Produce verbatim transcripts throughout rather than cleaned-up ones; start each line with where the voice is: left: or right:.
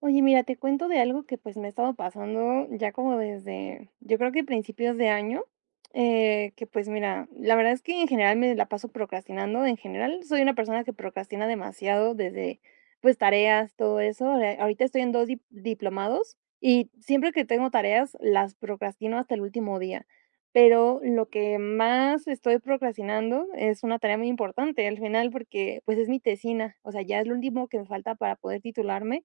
right: Oye, mira, te cuento de algo que pues me ha estado pasando ya como desde, yo creo que principios de año, eh, que pues mira, la verdad es que en general me la paso procrastinando, en general soy una persona que procrastina demasiado desde pues tareas, todo eso. ahora- Ahorita estoy en dos dip- diplomados y siempre que tengo tareas las procrastino hasta el último día, pero lo que más estoy procrastinando es una tarea muy importante al final porque pues es mi tesina, o sea, ya es lo último que me falta para poder titularme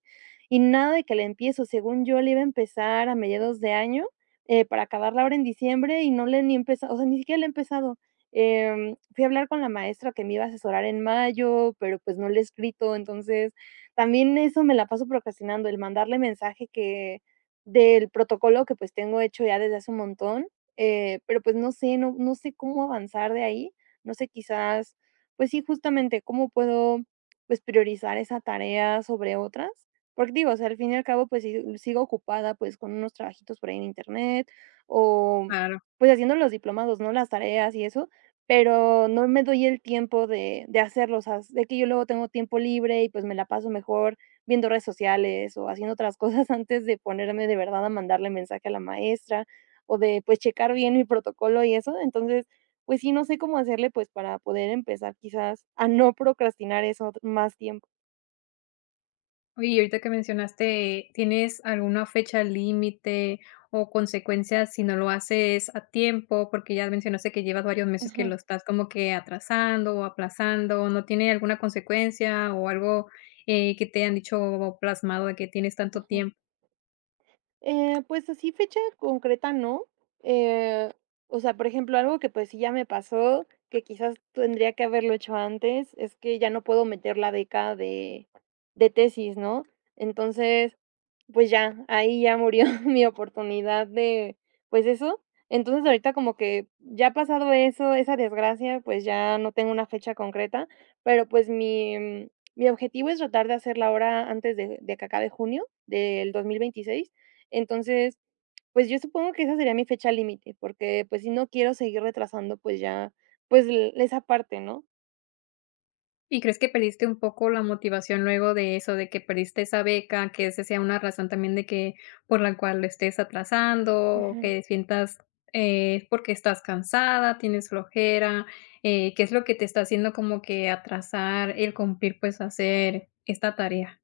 right: y nada de que la empiezo, según yo le iba a empezar a mediados de año, eh, para acabarla ahora en diciembre y no le he ni empezado, o sea, ni siquiera le he empezado. Em, fui a hablar con la maestra que me iba a asesorar en mayo, pero pues no le he escrito, entonces también eso me la paso procrastinando, el mandarle mensaje que del protocolo que pues tengo hecho ya desde hace un montón, eh, pero pues no sé, no, no sé cómo avanzar de ahí, no sé quizás, pues sí, justamente cómo puedo pues priorizar esa tarea sobre otras. Porque digo, o sea, al fin y al cabo, pues, si sigo ocupada, pues, con unos trabajitos por ahí en internet o,
left: Claro.
right: pues, haciendo los diplomados, ¿no? Las tareas y eso, pero no me doy el tiempo de de hacerlo, o sea, de que yo luego tengo tiempo libre y, pues, me la paso mejor viendo redes sociales o haciendo otras cosas antes de ponerme de verdad a mandarle mensaje a la maestra o de, pues, checar bien mi protocolo y eso. Entonces, pues sí, no sé cómo hacerle, pues, para poder empezar quizás a no procrastinar eso más tiempo.
left: Oye, y ahorita que mencionaste, ¿tienes alguna fecha límite o consecuencias si no lo haces a tiempo? Porque ya mencionaste que llevas varios meses que
right: Ujú,
left: lo estás como que atrasando o aplazando, ¿no tiene alguna consecuencia o algo, eh, que te han dicho o plasmado de que tienes tanto
right: ujú.
left: tiempo?
right: Eh, pues así fecha concreta no, eh, o sea, por ejemplo, algo que, pues, sí ya me pasó, que quizás tendría que haberlo hecho antes, es que ya no puedo meter la beca de de tesis, ¿no? Entonces, pues ya, ahí ya murió mi oportunidad de, pues eso. Entonces, ahorita como que ya ha pasado eso, esa desgracia, pues ya no tengo una fecha concreta, pero, pues, mi, mm, mi objetivo es tratar de hacerla ahora antes de de que acabe junio del dos mil veintiséis. Entonces, pues, yo supongo que esa sería mi fecha límite, porque, pues, si no quiero seguir retrasando, pues, ya, pues, l esa parte, ¿no?
left: ¿Y crees que perdiste un poco la motivación luego de eso, de que perdiste esa beca, que ese sea una razón también de que por la cual lo estés atrasando, o que sientas, eh, porque estás cansada, tienes flojera? Eh, ¿qué es lo que te está haciendo como que atrasar el cumplir, pues, hacer esta tarea?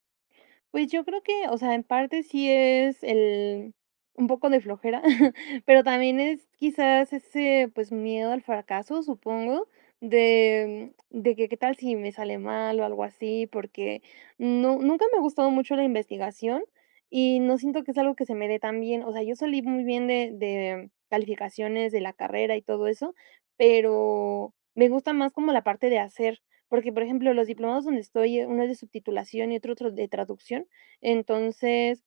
right: Pues yo creo que, o sea, en parte sí es el un poco de flojera, pero también es quizás ese, pues, miedo al fracaso, supongo, de de que qué tal si me sale mal o algo así, porque no nunca me ha gustado mucho la investigación y no siento que es algo que se me dé tan bien. O sea, yo salí muy bien de de calificaciones de la carrera y todo eso, pero me gusta más como la parte de hacer. Porque, por ejemplo, los diplomados donde estoy, eh, uno es de subtitulación y otro otro de traducción. Entonces,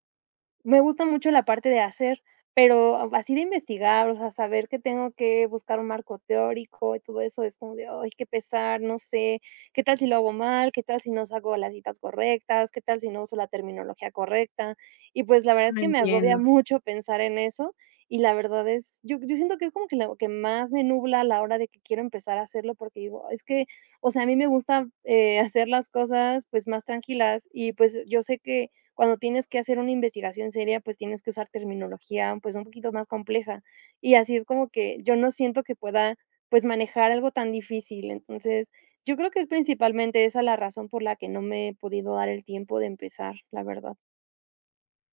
right: me gusta mucho la parte de hacer, pero ah, así de investigar, o sea, saber que tengo que buscar un marco teórico y todo eso es como de, ay, qué pesar, no sé, qué tal si lo hago mal, qué tal si no hago las citas correctas, qué tal si no uso la terminología correcta. Y pues la verdad es
left: No
right: que me
left: entiendo.
right: agobia mucho pensar en eso y la verdad es, yo, yo siento que es como que lo que más me nubla a la hora de que quiero empezar a hacerlo porque digo, es que, o sea, a mí me gusta eh, hacer las cosas pues más tranquilas y pues yo sé que cuando tienes que hacer una investigación seria, pues tienes que usar terminología, pues, un poquito más compleja. Y así es como que yo no siento que pueda, pues, manejar algo tan difícil. Entonces, yo creo que es principalmente esa la razón por la que no me he podido dar el tiempo de empezar, la verdad.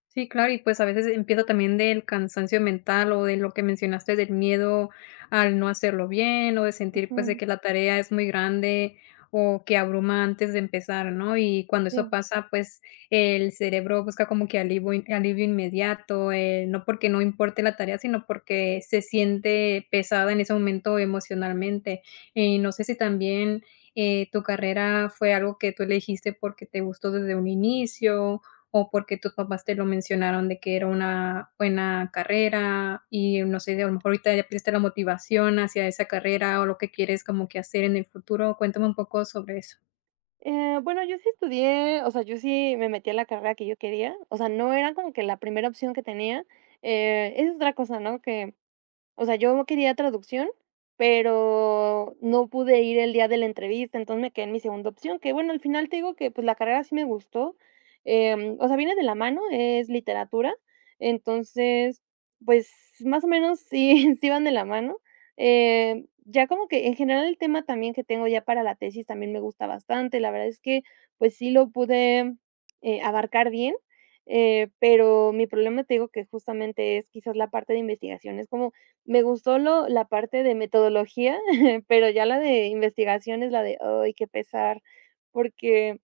left: Sí, claro, y pues a veces empieza también del cansancio mental o de lo que mencionaste, del miedo al no hacerlo bien o de sentir pues de
right: Ujú,
left: que la tarea es muy grande o que abruma antes de empezar, ¿no? Y cuando eso
right: sí.
left: pasa, pues el cerebro busca como que alivio, in- alivio inmediato, eh, no porque no importe la tarea, sino porque se siente pesada en ese momento emocionalmente. Y no sé si también eh, tu carrera fue algo que tú elegiste porque te gustó desde un inicio o porque tus papás te lo mencionaron de que era una buena carrera y no sé, a lo mejor ahorita ya perdiste la motivación hacia esa carrera o lo que quieres como que hacer en el futuro. Cuéntame un poco sobre eso.
right: Eh, bueno, yo sí estudié, o sea, yo sí me metí a la carrera que yo quería, o sea, no era como que la primera opción que tenía, eh, es otra cosa, ¿no? Que o sea, yo no quería traducción, pero no pude ir el día de la entrevista, entonces me quedé en mi segunda opción, que bueno, al final te digo que pues la carrera sí me gustó, em, o sea, viene de la mano, es literatura, entonces, pues más o menos sí, sí van de la mano. Eh, ya como que en general el tema también que tengo ya para la tesis también me gusta bastante, la verdad es que pues sí lo pude eh, abarcar bien, eh, pero mi problema te digo que justamente es quizás la parte de investigación, es como me gustó lo la parte de metodología, pero ya la de investigación es la de, ay, qué pesar, porque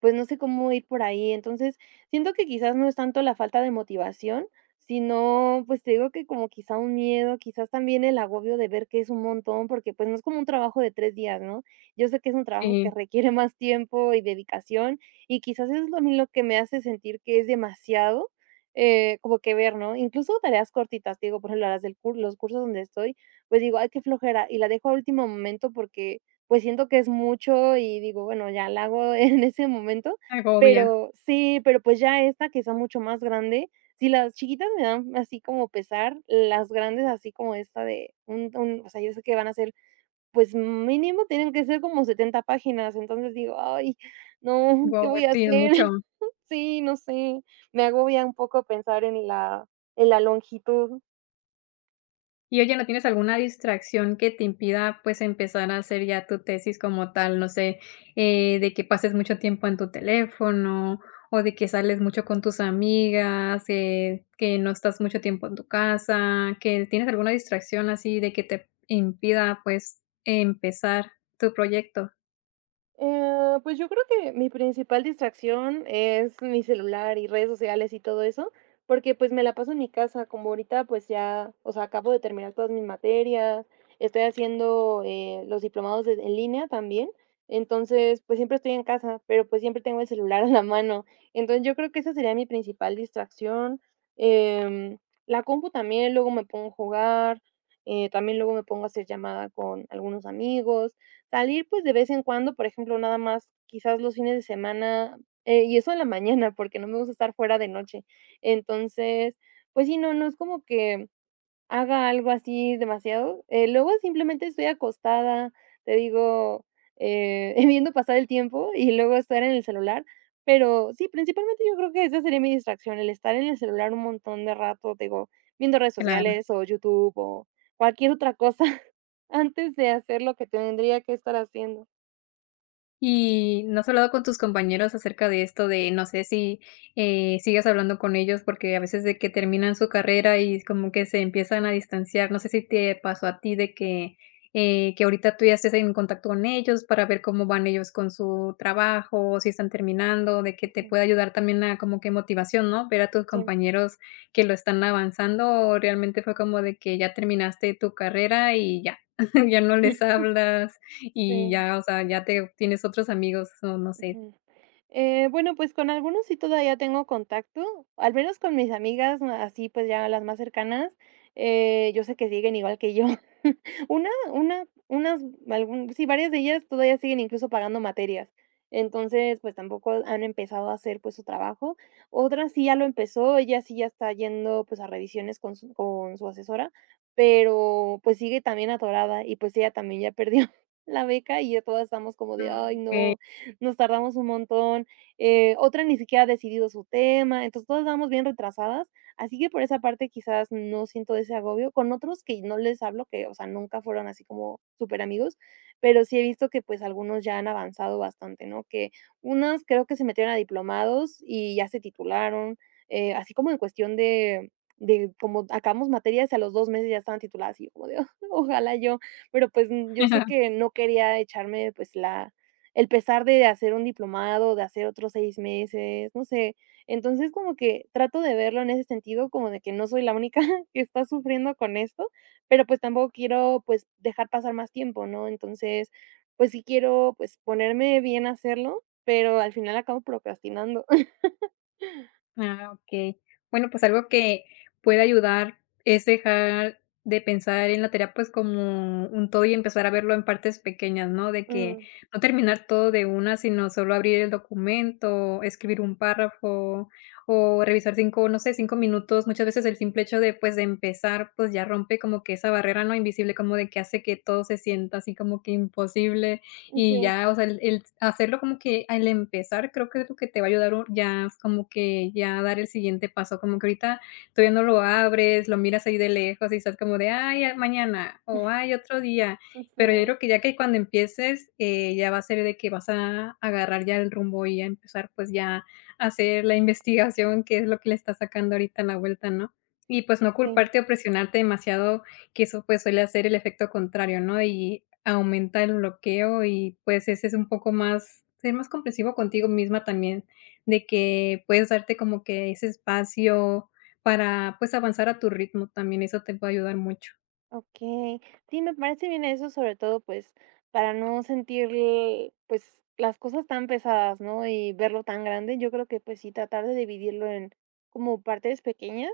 right: pues, no sé cómo ir por ahí. Entonces, siento que quizás no es tanto la falta de motivación, sino, pues, te digo que como quizá un miedo, quizás también el agobio de ver que es un montón, porque, pues, no es como un trabajo de tres días, ¿no? Yo sé que es un trabajo que
left: Sí,
right: requiere más tiempo y dedicación, y quizás eso es lo a mí lo que me hace sentir que es demasiado, eh, como que ver, ¿no? Incluso tareas cortitas, te digo, por ejemplo, las del cur los cursos donde estoy, pues, digo: "Ay, qué flojera", y la dejo a último momento porque pues siento que es mucho y digo, bueno, ya la hago en ese momento,
left: agobia.
right: pero sí, pero pues ya esta que está mucho más grande, si las chiquitas me dan así como pesar, las grandes así como esta de un un o sea, yo sé que van a ser, pues mínimo tienen que ser como setenta páginas, entonces digo: "Ay, no, ¿qué
left: Guau,
right: voy a
left: sí, es
right: hacer?".
left: mucho.
right: Sí, no sé, me agobia un poco pensar en la en la longitud.
left: Y oye, ¿no tienes alguna distracción que te impida, pues, empezar a hacer ya tu tesis como tal? No sé, eh, de que pases mucho tiempo en tu teléfono o de que sales mucho con tus amigas, eh, que no estás mucho tiempo en tu casa, que tienes alguna distracción así de que te impida, pues, empezar tu proyecto.
right: Eh, pues yo creo que mi principal distracción es mi celular y redes sociales y todo eso, porque pues me la paso en mi casa, como ahorita pues ya, o sea, acabo de terminar todas mis materias, estoy haciendo eh, los diplomados de- en línea también, entonces pues siempre estoy en casa, pero pues siempre tengo el celular a la mano, entonces yo creo que esa sería mi principal distracción. Em, la compu también, luego me pongo a jugar, eh, también luego me pongo a hacer llamada con algunos amigos. Salir, pues, de vez en cuando, por ejemplo, nada más, quizás los fines de semana, eh, y eso en la mañana, porque no me gusta estar fuera de noche. Entonces, pues sí, no, no es como que haga algo así demasiado. Eh, luego simplemente estoy acostada, te digo, eh, viendo pasar el tiempo y luego estar en el celular. Pero sí, principalmente yo creo que esa sería mi distracción, el estar en el celular un montón de rato, te digo, viendo redes
left: Claro.
right: sociales o YouTube o cualquier otra cosa antes de hacer lo que tendría que estar haciendo.
left: ¿Y no has hablado con tus compañeros acerca de esto de, no sé, si, eh, sigues hablando con ellos? Porque a veces de que terminan su carrera y como que se empiezan a distanciar. No sé si te pasó a ti de que, eh, que ahorita tú ya estés en contacto con ellos para ver cómo van ellos con su trabajo, si están terminando, de que te
right: Mm,
left: pueda ayudar también a como que motivación, ¿no? Ver a tus
right: sí,
left: compañeros que lo están avanzando, o realmente fue como de que ya terminaste tu carrera y ya, ya no les hablas. Y
right: sí,
left: ya, o sea, ya te tienes otros amigos, o no sé.
right: ujú. Eh, bueno, pues con algunos sí todavía tengo contacto, al menos con mis amigas, ma- así pues ya las más cercanas, eh, yo sé que siguen igual que yo. Una, una, unas, algún, sí, varias de ellas todavía siguen incluso pagando materias. Entonces, pues tampoco han empezado a hacer pues su trabajo. Otra sí ya lo empezó, ella sí ya está yendo pues a revisiones con su, con su asesora, pero pues sigue también atorada y pues ella también ya perdió la beca y ya todas estamos como de,
left: Mm.
right: ay,
left: Okey.
right: no, nos tardamos un montón, eh, otra ni siquiera ha decidido su tema, entonces todas vamos bien retrasadas, así que por esa parte quizás no siento ese agobio, con otros que no les hablo, que, o sea, nunca fueron así como súper amigos, pero sí he visto que pues algunos ya han avanzado bastante, ¿no? Que unas creo que se metieron a diplomados y ya se titularon, eh, así como en cuestión de de como acabamos materias y a los dos meses ya estaban tituladas y yo como de ojalá yo, pero pues mm, yo sé que no quería echarme pues la, el pesar de hacer un diplomado, de hacer otros seis meses, no sé. Entonces, como que trato de verlo en ese sentido, como de que no soy la única que está sufriendo con esto, pero, pues, tampoco quiero, pues, dejar pasar más tiempo, ¿no? Entonces, pues, sí quiero, pues, ponerme bien a hacerlo, pero al final acabo procrastinando.
left: Ah, okey. Bueno, pues algo que puede ayudar es dejar de pensar en la terapia, pues, como un todo y empezar a verlo en partes pequeñas, ¿no? De que
right: Mm,
left: no terminar todo de una, sino solo abrir el documento, escribir un párrafo o revisar cinco no sé, cinco minutos. Muchas veces el simple hecho de, pues, de empezar, pues, ya rompe como que esa barrera, ¿no? Invisible, como de que hace que todo se sienta así como que imposible. Y
right: sí,
left: ya, o sea, el el hacerlo como que al empezar, creo que es lo que te va a ayudar u ya es como que ya a dar el siguiente paso, como que ahorita todavía no lo abres, lo miras ahí de lejos y estás como de: "Ay, ah, mañana", o: "Ay, otro día". Pero yo
right: sí,
left: creo que ya que cuando empieces, eh, ya va a ser de que vas a agarrar ya el rumbo y a empezar, pues, ya a hacer la investigación, que es lo que le está sacando ahorita la vuelta, ¿no? Y, pues, no
right: sí.
left: culparte o presionarte demasiado que eso, pues, suele hacer el efecto contrario, ¿no? Y aumenta el bloqueo y, pues, ese es un poco más ser más comprensivo contigo misma también, de que puedes darte como que ese espacio para, pues, avanzar a tu ritmo, también eso te puede ayudar mucho.
right: Okey. Sí, me parece bien eso, sobre todo, pues, para no sentir, pues, las cosas tan pesadas, ¿no? Y verlo tan grande. Yo creo que, pues sí, tratar de dividirlo en como partes pequeñas.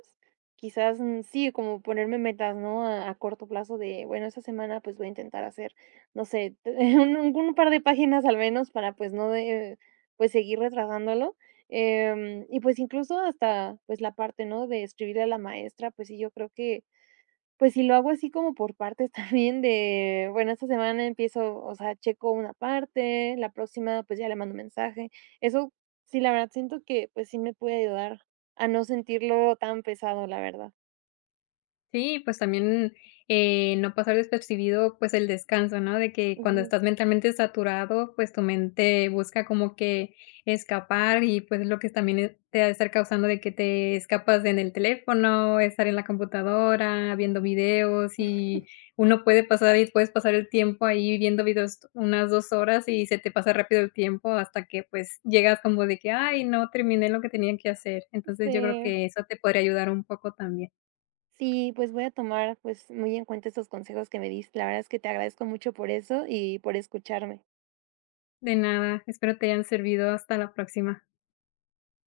right: Quizás, mm, sí, como ponerme metas, ¿no? A a corto plazo de, bueno, esta semana, pues, voy a intentar hacer, no sé, un un un par de páginas al menos para, pues, no de, pues, seguir retrasándolo. Em, y, pues, incluso hasta, pues, la parte, ¿no? De escribirle a la maestra, pues sí, yo creo que pues si lo hago así como por partes también de, bueno, esta semana empiezo, o sea, checo una parte, la próxima pues ya le mando mensaje. Eso sí, la verdad siento que pues sí me puede ayudar a no sentirlo tan pesado, la verdad.
left: Sí, pues también, eh, no pasar despercibido, pues, el descanso, ¿no? De que cuando
right: Ujú.
left: estás mentalmente saturado, pues, tu mente busca como que escapar y, pues, lo que también e te ha de estar causando de que te escapas en el teléfono, estar en la computadora, viendo videos, y uno puede pasar y puedes pasar el tiempo ahí viendo videos t- unas dos horas y se te pasa rápido el tiempo hasta que, pues, llegas como de que: "Ay, no terminé lo que tenía que hacer". Entonces, yo creo
right: Este,
left: que eso te podría ayudar un poco también.
right: sí, pues voy a tomar pues muy en cuenta estos consejos que me diste. La verdad es que te agradezco mucho por eso y por escucharme.
left: De nada, espero te hayan servido. Hasta la próxima.